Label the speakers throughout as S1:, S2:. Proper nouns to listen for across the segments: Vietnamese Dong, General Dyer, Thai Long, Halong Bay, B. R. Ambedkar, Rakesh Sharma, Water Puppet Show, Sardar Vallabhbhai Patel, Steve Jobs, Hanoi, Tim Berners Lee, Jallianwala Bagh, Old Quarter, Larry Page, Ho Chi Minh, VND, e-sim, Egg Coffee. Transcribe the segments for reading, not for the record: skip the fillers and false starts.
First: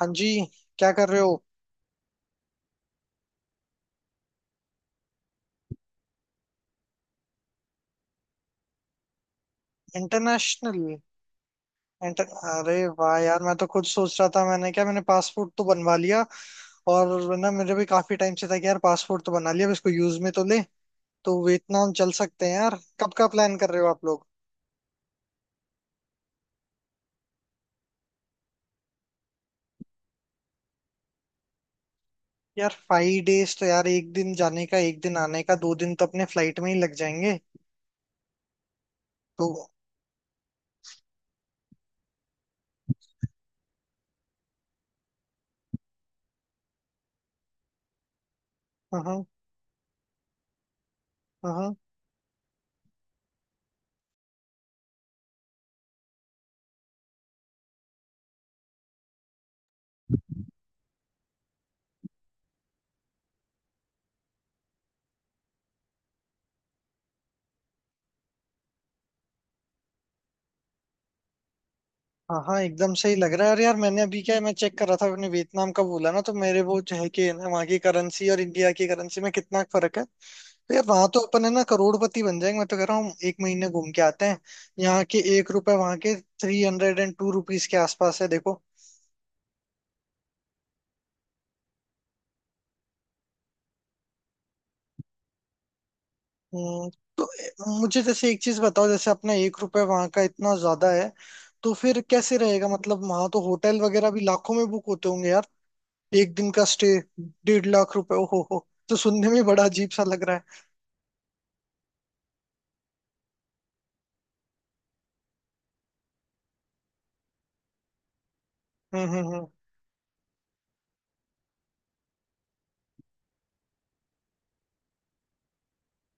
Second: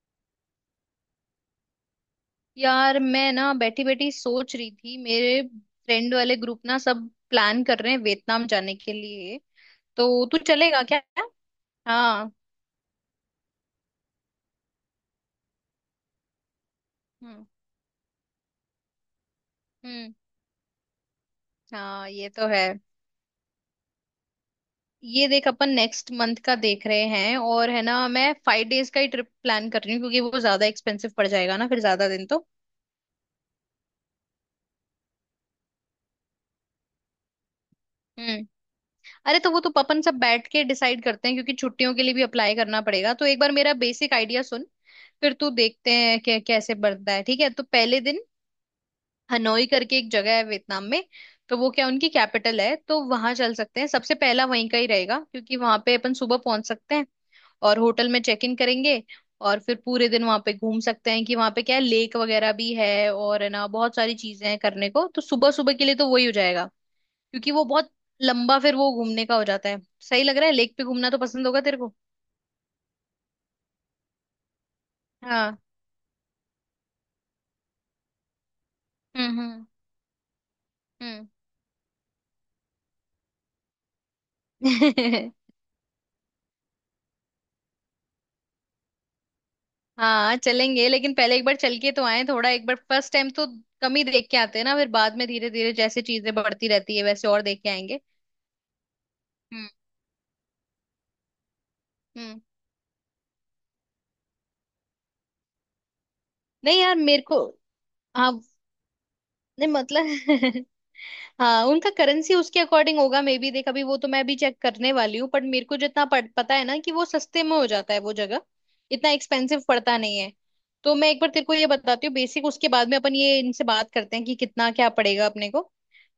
S1: हाँ जी। क्या कर रहे हो?
S2: यार मैं ना बैठी बैठी सोच रही थी मेरे फ्रेंड वाले ग्रुप ना सब प्लान कर रहे हैं वियतनाम जाने के लिए। तो तू चलेगा
S1: इंटरनेशनल।
S2: क्या?
S1: इंटर
S2: हाँ।
S1: अरे वाह यार, मैं तो खुद सोच रहा था। मैंने क्या, मैंने पासपोर्ट तो बनवा लिया। और
S2: हम्म।
S1: ना, मेरे भी काफी टाइम से था कि यार पासपोर्ट तो बना लिया, अब इसको
S2: हम्म।
S1: यूज में तो ले। तो वियतनाम
S2: हाँ
S1: चल
S2: ये
S1: सकते
S2: तो
S1: हैं
S2: है।
S1: यार। कब का प्लान कर रहे हो आप लोग?
S2: ये देख अपन नेक्स्ट मंथ का देख रहे हैं और है ना, मैं 5 डेज का ही ट्रिप प्लान कर रही हूँ क्योंकि वो ज्यादा एक्सपेंसिव पड़ जाएगा ना फिर ज्यादा दिन तो।
S1: यार 5 डेज तो यार, एक दिन जाने का, एक दिन आने का, दो दिन तो अपने फ्लाइट में ही लग जाएंगे।
S2: हम्म। अरे तो वो
S1: तो
S2: तो अपन सब बैठ के डिसाइड करते हैं क्योंकि छुट्टियों के लिए भी अप्लाई करना पड़ेगा, तो एक बार मेरा बेसिक आइडिया सुन, फिर तू देखते हैं कि कैसे बढ़ता है, ठीक है? तो पहले दिन
S1: हाँ हाँ
S2: हनोई करके एक जगह है वियतनाम में, तो वो
S1: हाँ।
S2: क्या उनकी कैपिटल है, तो वहां चल सकते हैं। सबसे पहला वहीं का ही रहेगा क्योंकि वहां पे अपन सुबह पहुंच सकते हैं और होटल में चेक इन करेंगे और फिर पूरे दिन वहां पे घूम सकते हैं कि वहां पे क्या है, लेक वगैरह भी है और है ना बहुत सारी चीजें हैं करने को, तो सुबह सुबह के लिए तो वही हो जाएगा क्योंकि वो बहुत लंबा फिर वो घूमने का हो जाता है। सही लग रहा है, लेक पे घूमना तो पसंद होगा तेरे को।
S1: हाँ हाँ, एकदम सही लग रहा है। और यार, मैंने अभी क्या है, मैं चेक कर रहा था अपने
S2: हाँ।
S1: वियतनाम का बोला ना, तो मेरे वो जो है कि है ना, वहाँ की करेंसी और इंडिया की करेंसी में
S2: हम्म।
S1: कितना
S2: हम्म।
S1: फर्क है। तो यार वहां तो
S2: हम्म।
S1: अपन है ना करोड़पति बन जाएंगे। मैं तो कह रहा हूँ एक महीने घूम के आते हैं। यहाँ के एक रुपए वहाँ के 302 रुपीज के आसपास है देखो।
S2: हाँ चलेंगे, लेकिन पहले एक बार चल के तो आए थोड़ा, एक बार फर्स्ट टाइम तो कम ही देख के आते हैं ना, फिर बाद में धीरे धीरे जैसे चीजें बढ़ती
S1: हम्म,
S2: रहती है
S1: तो
S2: वैसे और देख के आएंगे।
S1: मुझे जैसे एक चीज बताओ, जैसे अपना एक
S2: हम्म।
S1: रुपए वहाँ का इतना ज्यादा है, तो फिर कैसे
S2: हम्म।
S1: रहेगा? मतलब वहां तो होटल वगैरह भी लाखों में बुक होते होंगे यार। एक दिन का
S2: नहीं
S1: स्टे
S2: यार मेरे को।
S1: 1.5 लाख रुपए!
S2: हाँ
S1: ओहो हो, तो सुनने में बड़ा
S2: नहीं
S1: अजीब सा लग रहा है।
S2: मतलब, हाँ उनका करेंसी उसके अकॉर्डिंग होगा मे बी, देख अभी वो तो मैं भी चेक करने वाली हूँ, बट मेरे को जितना पता है ना कि वो सस्ते में हो जाता है वो जगह, इतना
S1: हम्म।
S2: एक्सपेंसिव पड़ता नहीं है। तो मैं एक बार तेरे को ये बताती हूँ बेसिक, उसके बाद में अपन ये इनसे बात करते हैं कि कितना क्या पड़ेगा अपने को।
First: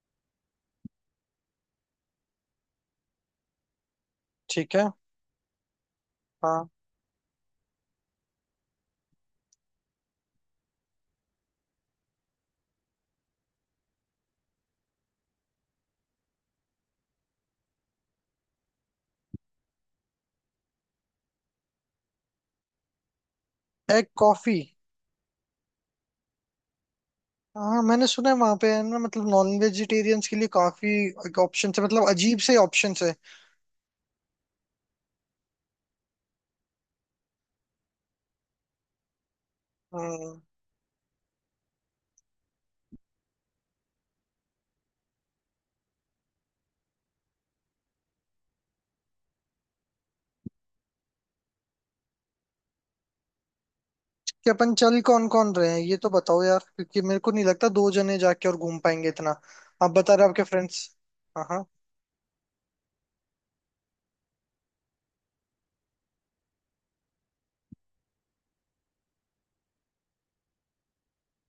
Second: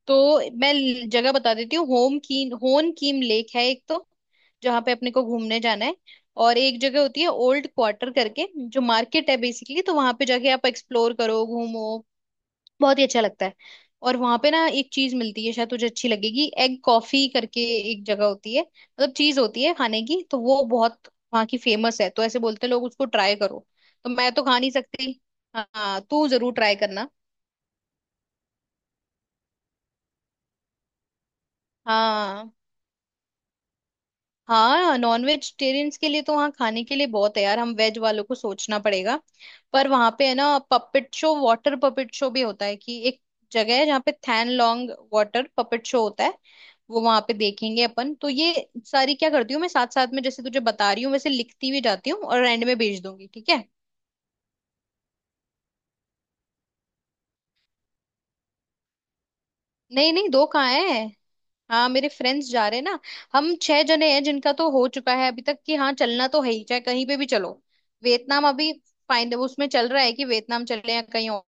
S2: तो मैं जगह बता देती हूँ, होम कीन होन कीम लेक है एक तो,
S1: ठीक
S2: जहाँ
S1: है।
S2: पे अपने को घूमने जाना है। और
S1: हाँ।
S2: एक जगह होती है ओल्ड क्वार्टर करके, जो मार्केट है बेसिकली, तो वहां पे जाके आप एक्सप्लोर करो, घूमो, बहुत ही अच्छा लगता है। और वहां पे ना एक चीज मिलती है, शायद तुझे अच्छी लगेगी, एग कॉफी करके एक जगह होती है, मतलब चीज होती है खाने की, तो वो बहुत वहाँ की फेमस है, तो ऐसे बोलते हैं लोग, उसको ट्राई करो।
S1: एग
S2: तो मैं तो
S1: कॉफी?
S2: खा नहीं सकती, हाँ तू जरूर ट्राई करना।
S1: हाँ मैंने सुना है वहां पे है ना, मतलब नॉन वेजिटेरियंस के लिए काफी ऑप्शन है, मतलब अजीब
S2: हाँ,
S1: से ऑप्शन है।
S2: हाँ नॉन वेजिटेरियंस के लिए तो वहाँ खाने के लिए बहुत है यार, हम वेज वालों को सोचना पड़ेगा। पर वहाँ पे है
S1: हम्म।
S2: ना puppet show, water puppet show भी होता है, कि एक जगह है जहाँ पे Thang Long water puppet show होता है, वो वहां पे देखेंगे अपन। तो ये सारी क्या करती हूँ मैं, साथ साथ में जैसे तुझे बता रही हूँ वैसे लिखती भी जाती हूँ और एंड में भेज दूंगी, ठीक है?
S1: कि अपन चल कौन कौन रहे हैं ये तो बताओ यार, क्योंकि मेरे को नहीं लगता दो जने जाके और घूम पाएंगे इतना। आप
S2: नहीं
S1: बता रहे
S2: नहीं
S1: हो आपके
S2: दो कहाँ
S1: फ्रेंड्स।
S2: है।
S1: हाँ हाँ।
S2: हाँ मेरे फ्रेंड्स जा रहे हैं ना। हम 6 जने हैं जिनका तो हो चुका है अभी तक कि हाँ चलना तो है ही चाहे कहीं पे भी चलो। वियतनाम अभी फाइन उसमें चल रहा है कि वियतनाम चले या कहीं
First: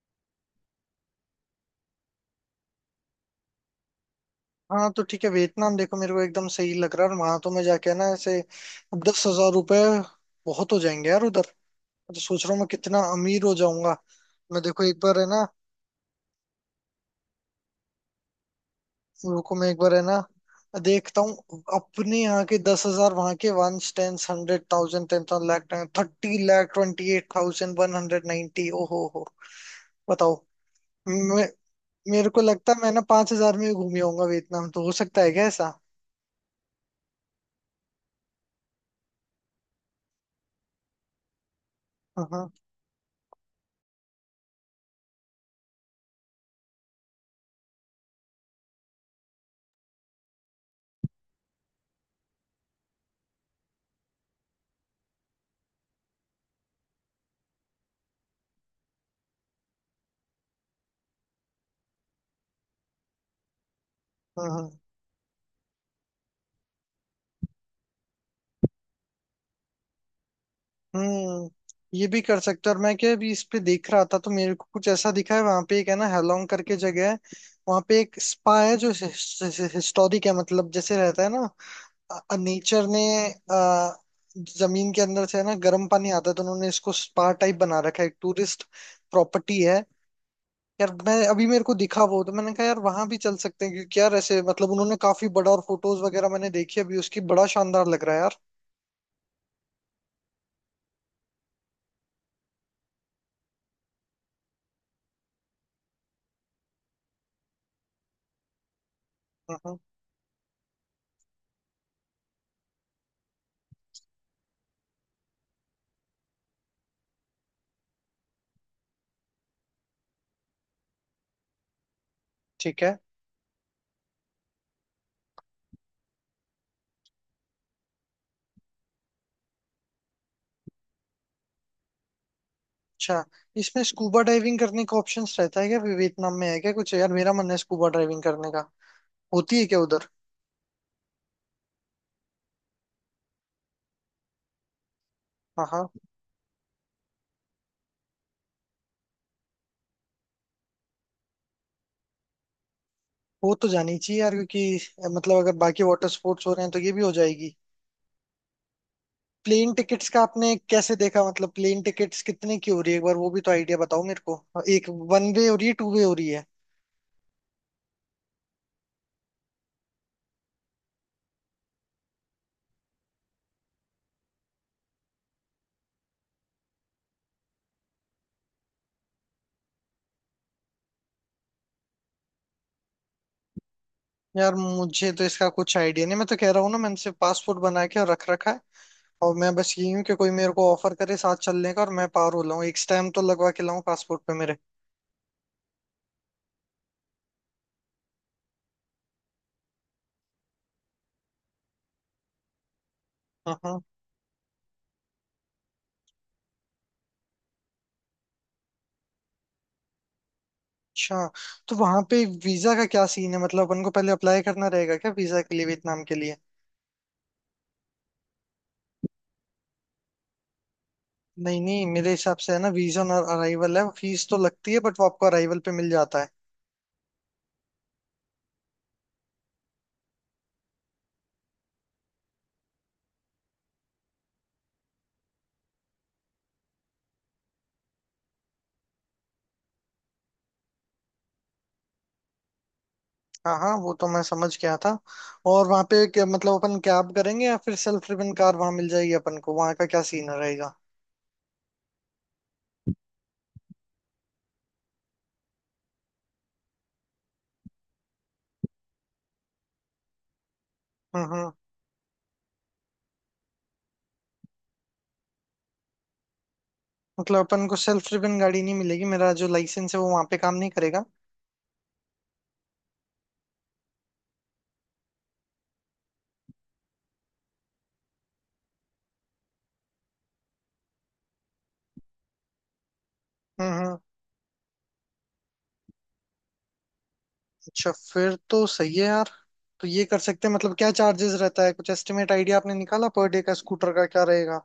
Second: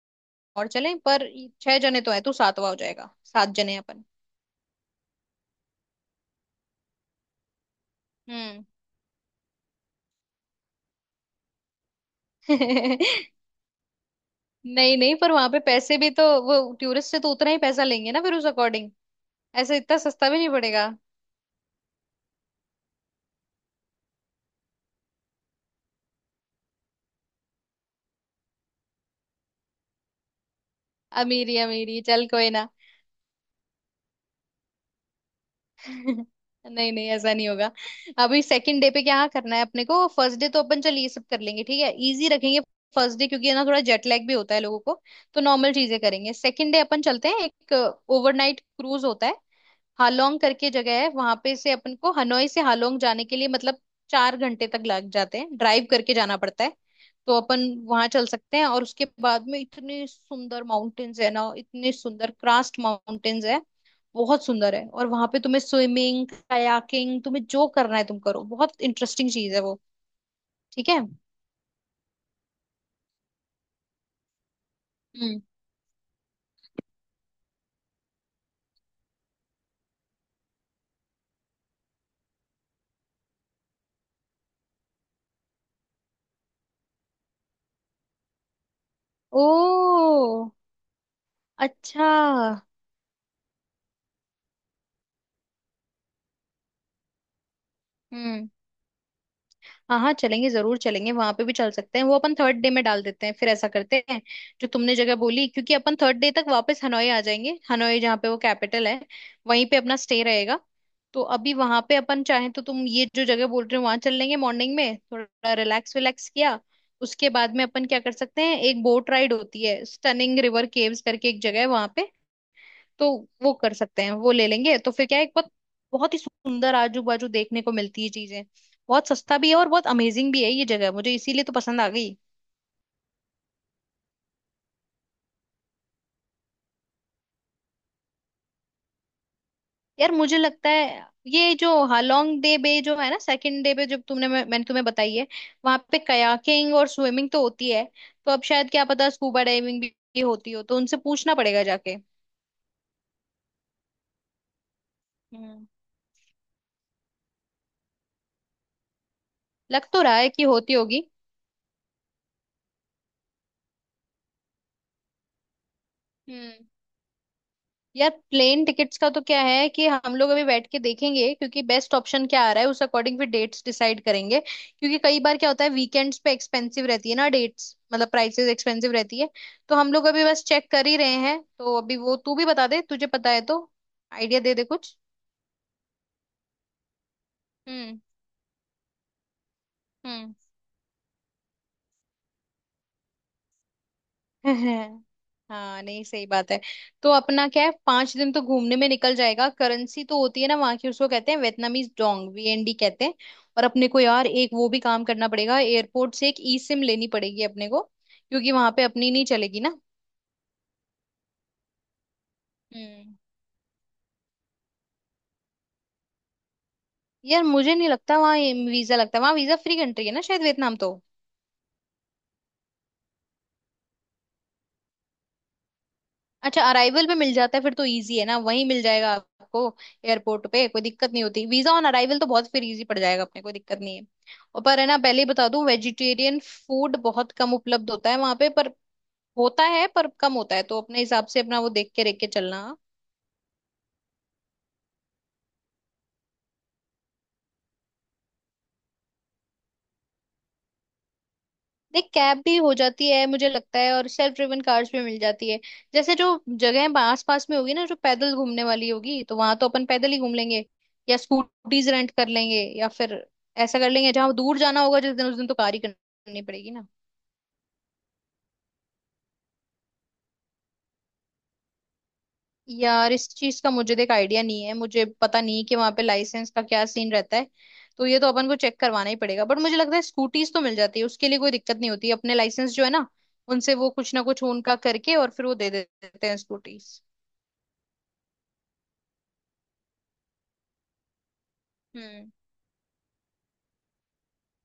S2: और चले, पर छह जने तो हैं, तो सातवां हो जाएगा, 7 जने हैं अपन।
S1: हाँ तो ठीक है, वियतनाम देखो मेरे को एकदम सही लग रहा है। और वहां तो मैं जाके ना ऐसे
S2: हम्म।
S1: 10 हजार रुपये बहुत हो जाएंगे यार उधर। तो सोच रहा हूँ मैं कितना अमीर हो जाऊंगा। मैं देखो
S2: नहीं
S1: एक
S2: नहीं,
S1: बार है
S2: पर
S1: ना,
S2: वहां पे पैसे भी तो वो टूरिस्ट से तो उतना ही पैसा लेंगे ना, फिर उस अकॉर्डिंग
S1: रुको मैं एक
S2: ऐसे
S1: बार
S2: इतना
S1: है ना
S2: सस्ता भी नहीं पड़ेगा।
S1: देखता हूँ अपने यहाँ के 10 हजार वहां के। One ten hundred thousand, 10 thousand, lakh, 30,28,190। ओ हो, बताओ। मैं,
S2: अमीरी अमीरी, चल
S1: मेरे को
S2: कोई ना।
S1: लगता है मैं ना 5 हजार में ही घूम आऊंगा वियतनाम। तो हो सकता है क्या ऐसा?
S2: नहीं नहीं ऐसा नहीं होगा। अभी सेकंड डे पे क्या करना है अपने को, फर्स्ट डे तो अपन चल ये सब कर लेंगे, ठीक है,
S1: हाँ
S2: इजी
S1: हाँ।
S2: रखेंगे फर्स्ट डे, क्योंकि है ना थोड़ा जेट लैग भी होता है लोगों को, तो नॉर्मल चीजें करेंगे। सेकंड डे अपन चलते हैं, एक ओवरनाइट क्रूज होता है, हालोंग करके जगह है वहां पे, से अपन को हनोई से हालोंग जाने के लिए मतलब 4 घंटे तक लग जाते हैं, ड्राइव करके जाना पड़ता है। तो अपन वहां चल सकते हैं, और उसके बाद में इतने सुंदर माउंटेन्स है ना, इतने सुंदर क्रास्ट माउंटेन्स है, बहुत
S1: हाँ
S2: सुंदर
S1: हाँ।
S2: है। और वहां पे तुम्हें स्विमिंग, कायाकिंग, तुम्हें जो करना है तुम करो, बहुत इंटरेस्टिंग चीज है वो। ठीक है।
S1: हम्म ये भी कर सकते हो। और मैं क्या अभी इस पे देख रहा था, तो मेरे को कुछ ऐसा दिखा
S2: हम्म।
S1: है वहां पे, एक है ना हेलोंग करके जगह है, वहां पे एक स्पा है जो हिस्टोरिक है। मतलब जैसे रहता है ना, नेचर ने अ, जमीन के अंदर से है ना गर्म पानी आता है, तो उन्होंने इसको स्पा टाइप बना रखा है, एक टूरिस्ट प्रॉपर्टी है।
S2: ओ
S1: यार मैं अभी मेरे को दिखा
S2: अच्छा।
S1: वो, तो मैंने कहा यार वहां भी चल सकते हैं, क्योंकि यार ऐसे मतलब उन्होंने काफी बड़ा, और फोटोज वगैरह मैंने देखी अभी उसकी, बड़ा शानदार लग रहा है यार।
S2: हम्म। हाँ हाँ चलेंगे, जरूर चलेंगे, वहां पे भी चल सकते हैं, वो अपन थर्ड डे में डाल देते हैं, फिर ऐसा करते हैं, जो तुमने जगह बोली, क्योंकि अपन थर्ड डे तक वापस हनोई आ जाएंगे, हनोई जहाँ पे वो कैपिटल है
S1: हम्म
S2: वहीं पे
S1: हम्म,
S2: अपना स्टे रहेगा। तो अभी वहां पे अपन चाहें तो तुम ये जो जगह बोल रहे हो वहां चल लेंगे, मॉर्निंग में थोड़ा रिलैक्स विलैक्स किया, उसके बाद में अपन क्या कर सकते हैं, एक बोट राइड होती है, स्टनिंग रिवर केव्स करके एक जगह है वहां पे,
S1: ठीक है।
S2: तो वो कर सकते हैं, वो ले लेंगे। तो फिर क्या है एक बहुत बहुत ही सुंदर आजू बाजू देखने को मिलती है चीजें, बहुत सस्ता भी है और बहुत अमेजिंग भी है ये जगह, मुझे इसीलिए तो पसंद आ गई।
S1: अच्छा, इसमें स्कूबा डाइविंग करने का ऑप्शंस रहता है क्या वियतनाम में? है क्या कुछ? यार मेरा मन है स्कूबा डाइविंग करने का। होती है क्या उधर?
S2: यार मुझे लगता है ये जो हालोंग डे बे जो है ना, सेकंड डे पे जो तुमने, मैंने तुम्हें बताई है,
S1: हाँ
S2: वहां
S1: हाँ,
S2: पे कयाकिंग और स्विमिंग तो होती है, तो अब शायद क्या पता स्कूबा डाइविंग भी होती हो, तो उनसे पूछना पड़ेगा जाके।
S1: वो तो जानी चाहिए यार, क्योंकि मतलब अगर
S2: हम्म।
S1: बाकी वाटर स्पोर्ट्स हो रहे हैं तो ये भी हो जाएगी। प्लेन
S2: लग तो
S1: टिकट्स
S2: रहा
S1: का
S2: है कि
S1: आपने
S2: होती
S1: कैसे
S2: होगी।
S1: देखा? मतलब प्लेन टिकट्स कितने की हो रही है? एक बार वो भी तो आइडिया बताओ मेरे को। एक वन वे हो रही है टू वे हो रही है?
S2: हम्म। यार प्लेन टिकट्स का तो क्या है कि हम लोग अभी बैठ के देखेंगे क्योंकि बेस्ट ऑप्शन क्या आ रहा है उस अकॉर्डिंग फिर डेट्स डिसाइड करेंगे क्योंकि कई बार क्या होता है वीकेंड्स पे एक्सपेंसिव रहती है ना डेट्स, मतलब प्राइसेस एक्सपेंसिव रहती है। तो हम लोग अभी बस चेक कर ही रहे हैं, तो अभी वो तू भी बता दे, तुझे पता है तो आइडिया
S1: यार
S2: दे दे कुछ।
S1: मुझे तो इसका कुछ आइडिया नहीं, मैं तो कह रहा हूँ ना, मैंने सिर्फ पासपोर्ट बना
S2: हम्म।
S1: के और रख रखा है। और मैं बस यही हूँ कि कोई
S2: हम्म।
S1: मेरे को ऑफर करे साथ चलने का, और मैं पार हो लाऊं, एक स्टैम्प तो लगवा के लाऊं पासपोर्ट पे मेरे।
S2: हाँ नहीं सही बात है। तो अपना क्या है, 5 दिन तो घूमने में निकल जाएगा। करेंसी तो होती है ना वहां की, उसको कहते हैं वियतनामीज डोंग, वीएनडी कहते हैं।
S1: हाँ
S2: और
S1: हाँ।
S2: अपने को यार एक वो भी काम करना पड़ेगा, एयरपोर्ट से एक ई सिम लेनी पड़ेगी अपने को, क्योंकि वहां पे अपनी नहीं चलेगी ना।
S1: अच्छा, तो वहां पे वीजा का क्या
S2: हम्म।
S1: सीन है? मतलब अपन को पहले अप्लाई करना रहेगा क्या वीजा के लिए वियतनाम के लिए?
S2: यार मुझे नहीं लगता वहाँ वीजा लगता है, वहाँ वीजा फ्री कंट्री है ना शायद वियतनाम तो।
S1: नहीं नहीं, मेरे हिसाब से है ना, वीजा ऑन अराइवल है, फीस तो लगती है बट वो आपको अराइवल पे मिल जाता है।
S2: अच्छा अराइवल पे मिल जाता है, फिर तो इजी है ना, वहीं मिल जाएगा आपको एयरपोर्ट पे, कोई दिक्कत नहीं होती। वीजा ऑन अराइवल तो बहुत फिर इजी पड़ जाएगा अपने, कोई दिक्कत नहीं है। और पर है ना पहले ही बता दूं, वेजिटेरियन फूड बहुत कम उपलब्ध होता है वहां पे, पर होता है, पर कम होता है, तो अपने हिसाब से अपना वो देख के चलना।
S1: हाँ हाँ, वो तो मैं समझ गया था। और वहां पे मतलब अपन कैब करेंगे या फिर सेल्फ ड्रिवन कार वहां मिल जाएगी अपन को? वहां का क्या सीन रहेगा?
S2: देख कैब भी हो जाती है मुझे लगता है, और सेल्फ ड्रिवन कार्स भी मिल जाती है। जैसे जो जगह आस पास में होगी ना, जो पैदल घूमने वाली होगी, तो वहां तो अपन पैदल ही घूम लेंगे, या
S1: हम्म।
S2: स्कूटीज रेंट कर लेंगे, या फिर ऐसा कर लेंगे। जहां दूर जाना होगा जिस दिन, उस दिन तो कार ही करनी पड़ेगी ना।
S1: मतलब अपन को सेल्फ ड्रिवन गाड़ी नहीं मिलेगी? मेरा जो लाइसेंस है वो वहां पे काम नहीं करेगा?
S2: यार इस चीज का मुझे देख आइडिया नहीं है, मुझे पता नहीं कि वहां पे लाइसेंस का क्या सीन रहता है, तो ये तो अपन को चेक करवाना ही पड़ेगा, बट मुझे लगता है स्कूटीज तो मिल जाती है, उसके लिए कोई दिक्कत नहीं होती, अपने लाइसेंस जो है ना, उनसे वो
S1: हम्म।
S2: कुछ ना कुछ उनका करके और फिर वो दे देते हैं स्कूटीज।
S1: अच्छा फिर तो सही है यार। तो ये कर सकते हैं। मतलब क्या चार्जेस रहता है? कुछ
S2: हम्म।
S1: एस्टिमेट आइडिया आपने निकाला पर डे का, स्कूटर का क्या रहेगा?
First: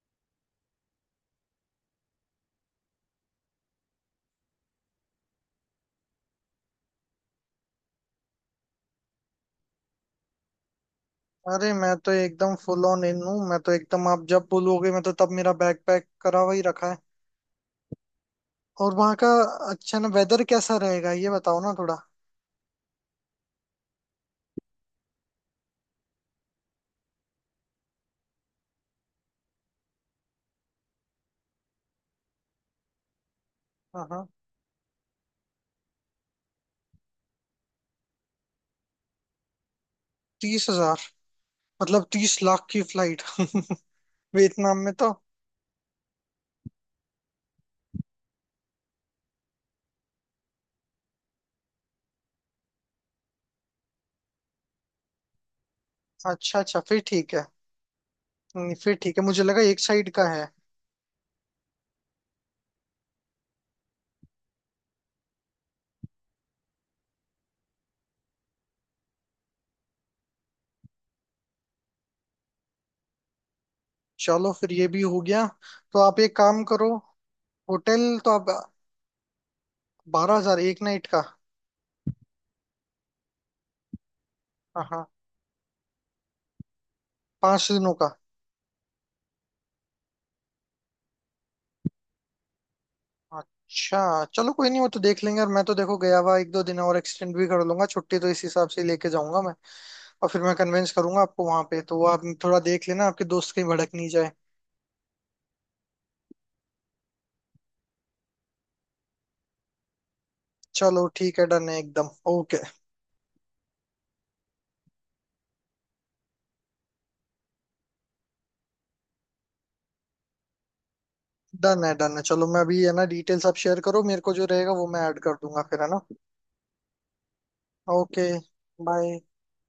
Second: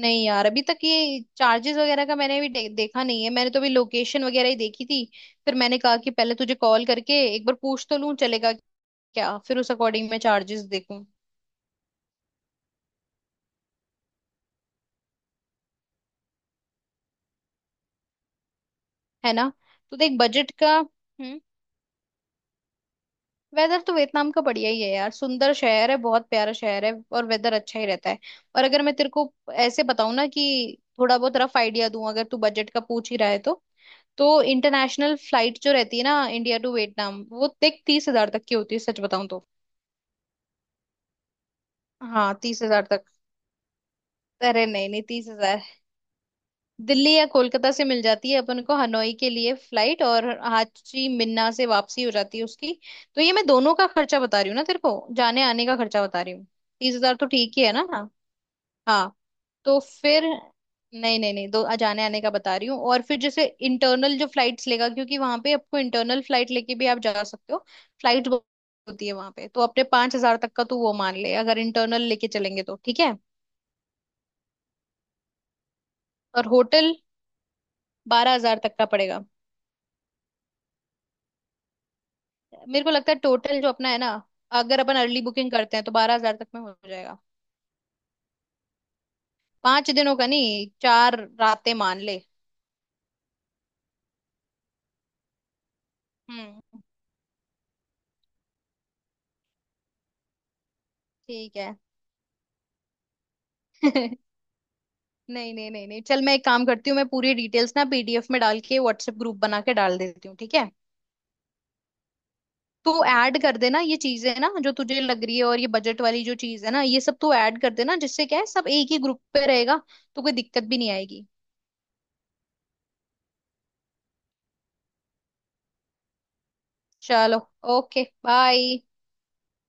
S2: नहीं यार अभी तक ये चार्जेस वगैरह का मैंने अभी देखा नहीं है, मैंने तो अभी लोकेशन वगैरह ही देखी थी, फिर मैंने कहा कि पहले तुझे कॉल करके एक बार पूछ तो लूं, चलेगा क्या, फिर उस अकॉर्डिंग मैं चार्जेस देखूं।
S1: अरे मैं तो एकदम फुल ऑन इन हूँ। मैं तो एकदम आप जब बोलोगे, मैं तो तब मेरा बैग पैक करा हुआ ही रखा है। और वहाँ का
S2: है ना, तो
S1: अच्छा ना,
S2: देख
S1: वेदर
S2: बजट
S1: कैसा
S2: का।
S1: रहेगा ये
S2: हम्म।
S1: बताओ ना थोड़ा।
S2: वेदर तो वियतनाम का बढ़िया ही है यार, सुंदर शहर है, बहुत प्यारा शहर है और वेदर अच्छा ही रहता है। और अगर मैं तेरे को ऐसे बताऊं ना कि थोड़ा बहुत रफ आइडिया दूं, अगर तू बजट का पूछ ही रहा है तो
S1: हाँ हाँ,
S2: तो इंटरनेशनल फ्लाइट जो रहती है ना, इंडिया टू वियतनाम, वो देख 30,000 तक की होती है, सच बताऊं तो।
S1: 30 हजार? मतलब
S2: हाँ
S1: तीस
S2: तीस
S1: लाख की
S2: हजार तक।
S1: फ्लाइट!
S2: अरे
S1: वियतनाम
S2: नहीं
S1: में
S2: नहीं
S1: तो।
S2: 30,000। दिल्ली या कोलकाता से मिल जाती है अपन को हनोई के लिए फ्लाइट, और हाची मिन्ना से वापसी हो जाती है उसकी। तो ये मैं दोनों का खर्चा बता रही हूँ ना तेरे को, जाने आने का खर्चा बता रही हूँ।
S1: अच्छा अच्छा,
S2: तीस
S1: फिर
S2: हजार तो
S1: ठीक है।
S2: ठीक ही है ना।
S1: फिर
S2: हाँ।
S1: ठीक है, मुझे लगा
S2: तो
S1: एक साइड
S2: फिर
S1: का है।
S2: नहीं नहीं नहीं, दो जाने आने का बता रही हूँ। और फिर जैसे इंटरनल जो फ्लाइट्स लेगा, क्योंकि वहां पे आपको इंटरनल फ्लाइट लेके भी आप जा सकते हो, फ्लाइट होती है वहां पे, तो अपने 5,000 तक का तू वो मान ले अगर इंटरनल लेके चलेंगे तो, ठीक है।
S1: चलो फिर ये भी हो गया। तो आप एक
S2: और
S1: काम
S2: होटल
S1: करो। होटल तो
S2: बारह
S1: आप,
S2: हजार तक का पड़ेगा,
S1: 12 हजार एक नाइट का?
S2: मेरे को लगता है, टोटल जो अपना है ना, अगर
S1: हाँ
S2: अपन
S1: हाँ,
S2: अर्ली बुकिंग करते हैं तो 12,000 तक में हो जाएगा।
S1: 5 दिनों का?
S2: 5 दिनों का नहीं, 4 रातें मान ले।
S1: अच्छा। चलो कोई नहीं, वो तो देख लेंगे। और मैं तो देखो गया हुआ एक दो दिन
S2: हम्म।
S1: और एक्सटेंड भी कर लूंगा छुट्टी, तो इस हिसाब से ही लेके जाऊंगा मैं। और फिर मैं कन्विंस करूंगा आपको
S2: ठीक
S1: वहां
S2: है।
S1: पे, तो आप थोड़ा देख लेना आपके दोस्त कहीं भड़क नहीं जाए।
S2: नहीं नहीं नहीं नहीं, चल मैं एक काम करती हूँ, मैं पूरी डिटेल्स ना पीडीएफ में डाल के व्हाट्सएप ग्रुप बना के डाल देती हूँ, ठीक है?
S1: चलो ठीक है, डन है, एकदम ओके।
S2: तो ऐड कर देना ये चीजें ना जो तुझे लग रही है, और ये बजट वाली जो चीज है ना ये सब तू ऐड कर देना, जिससे क्या है सब एक ही ग्रुप पे रहेगा, तो कोई दिक्कत भी नहीं आएगी।
S1: डन है, डन है, चलो मैं अभी है ना, डिटेल्स आप शेयर करो मेरे को, जो रहेगा वो मैं ऐड कर दूंगा फिर है ना।
S2: चलो, ओके,
S1: ओके
S2: बाय।
S1: बाय।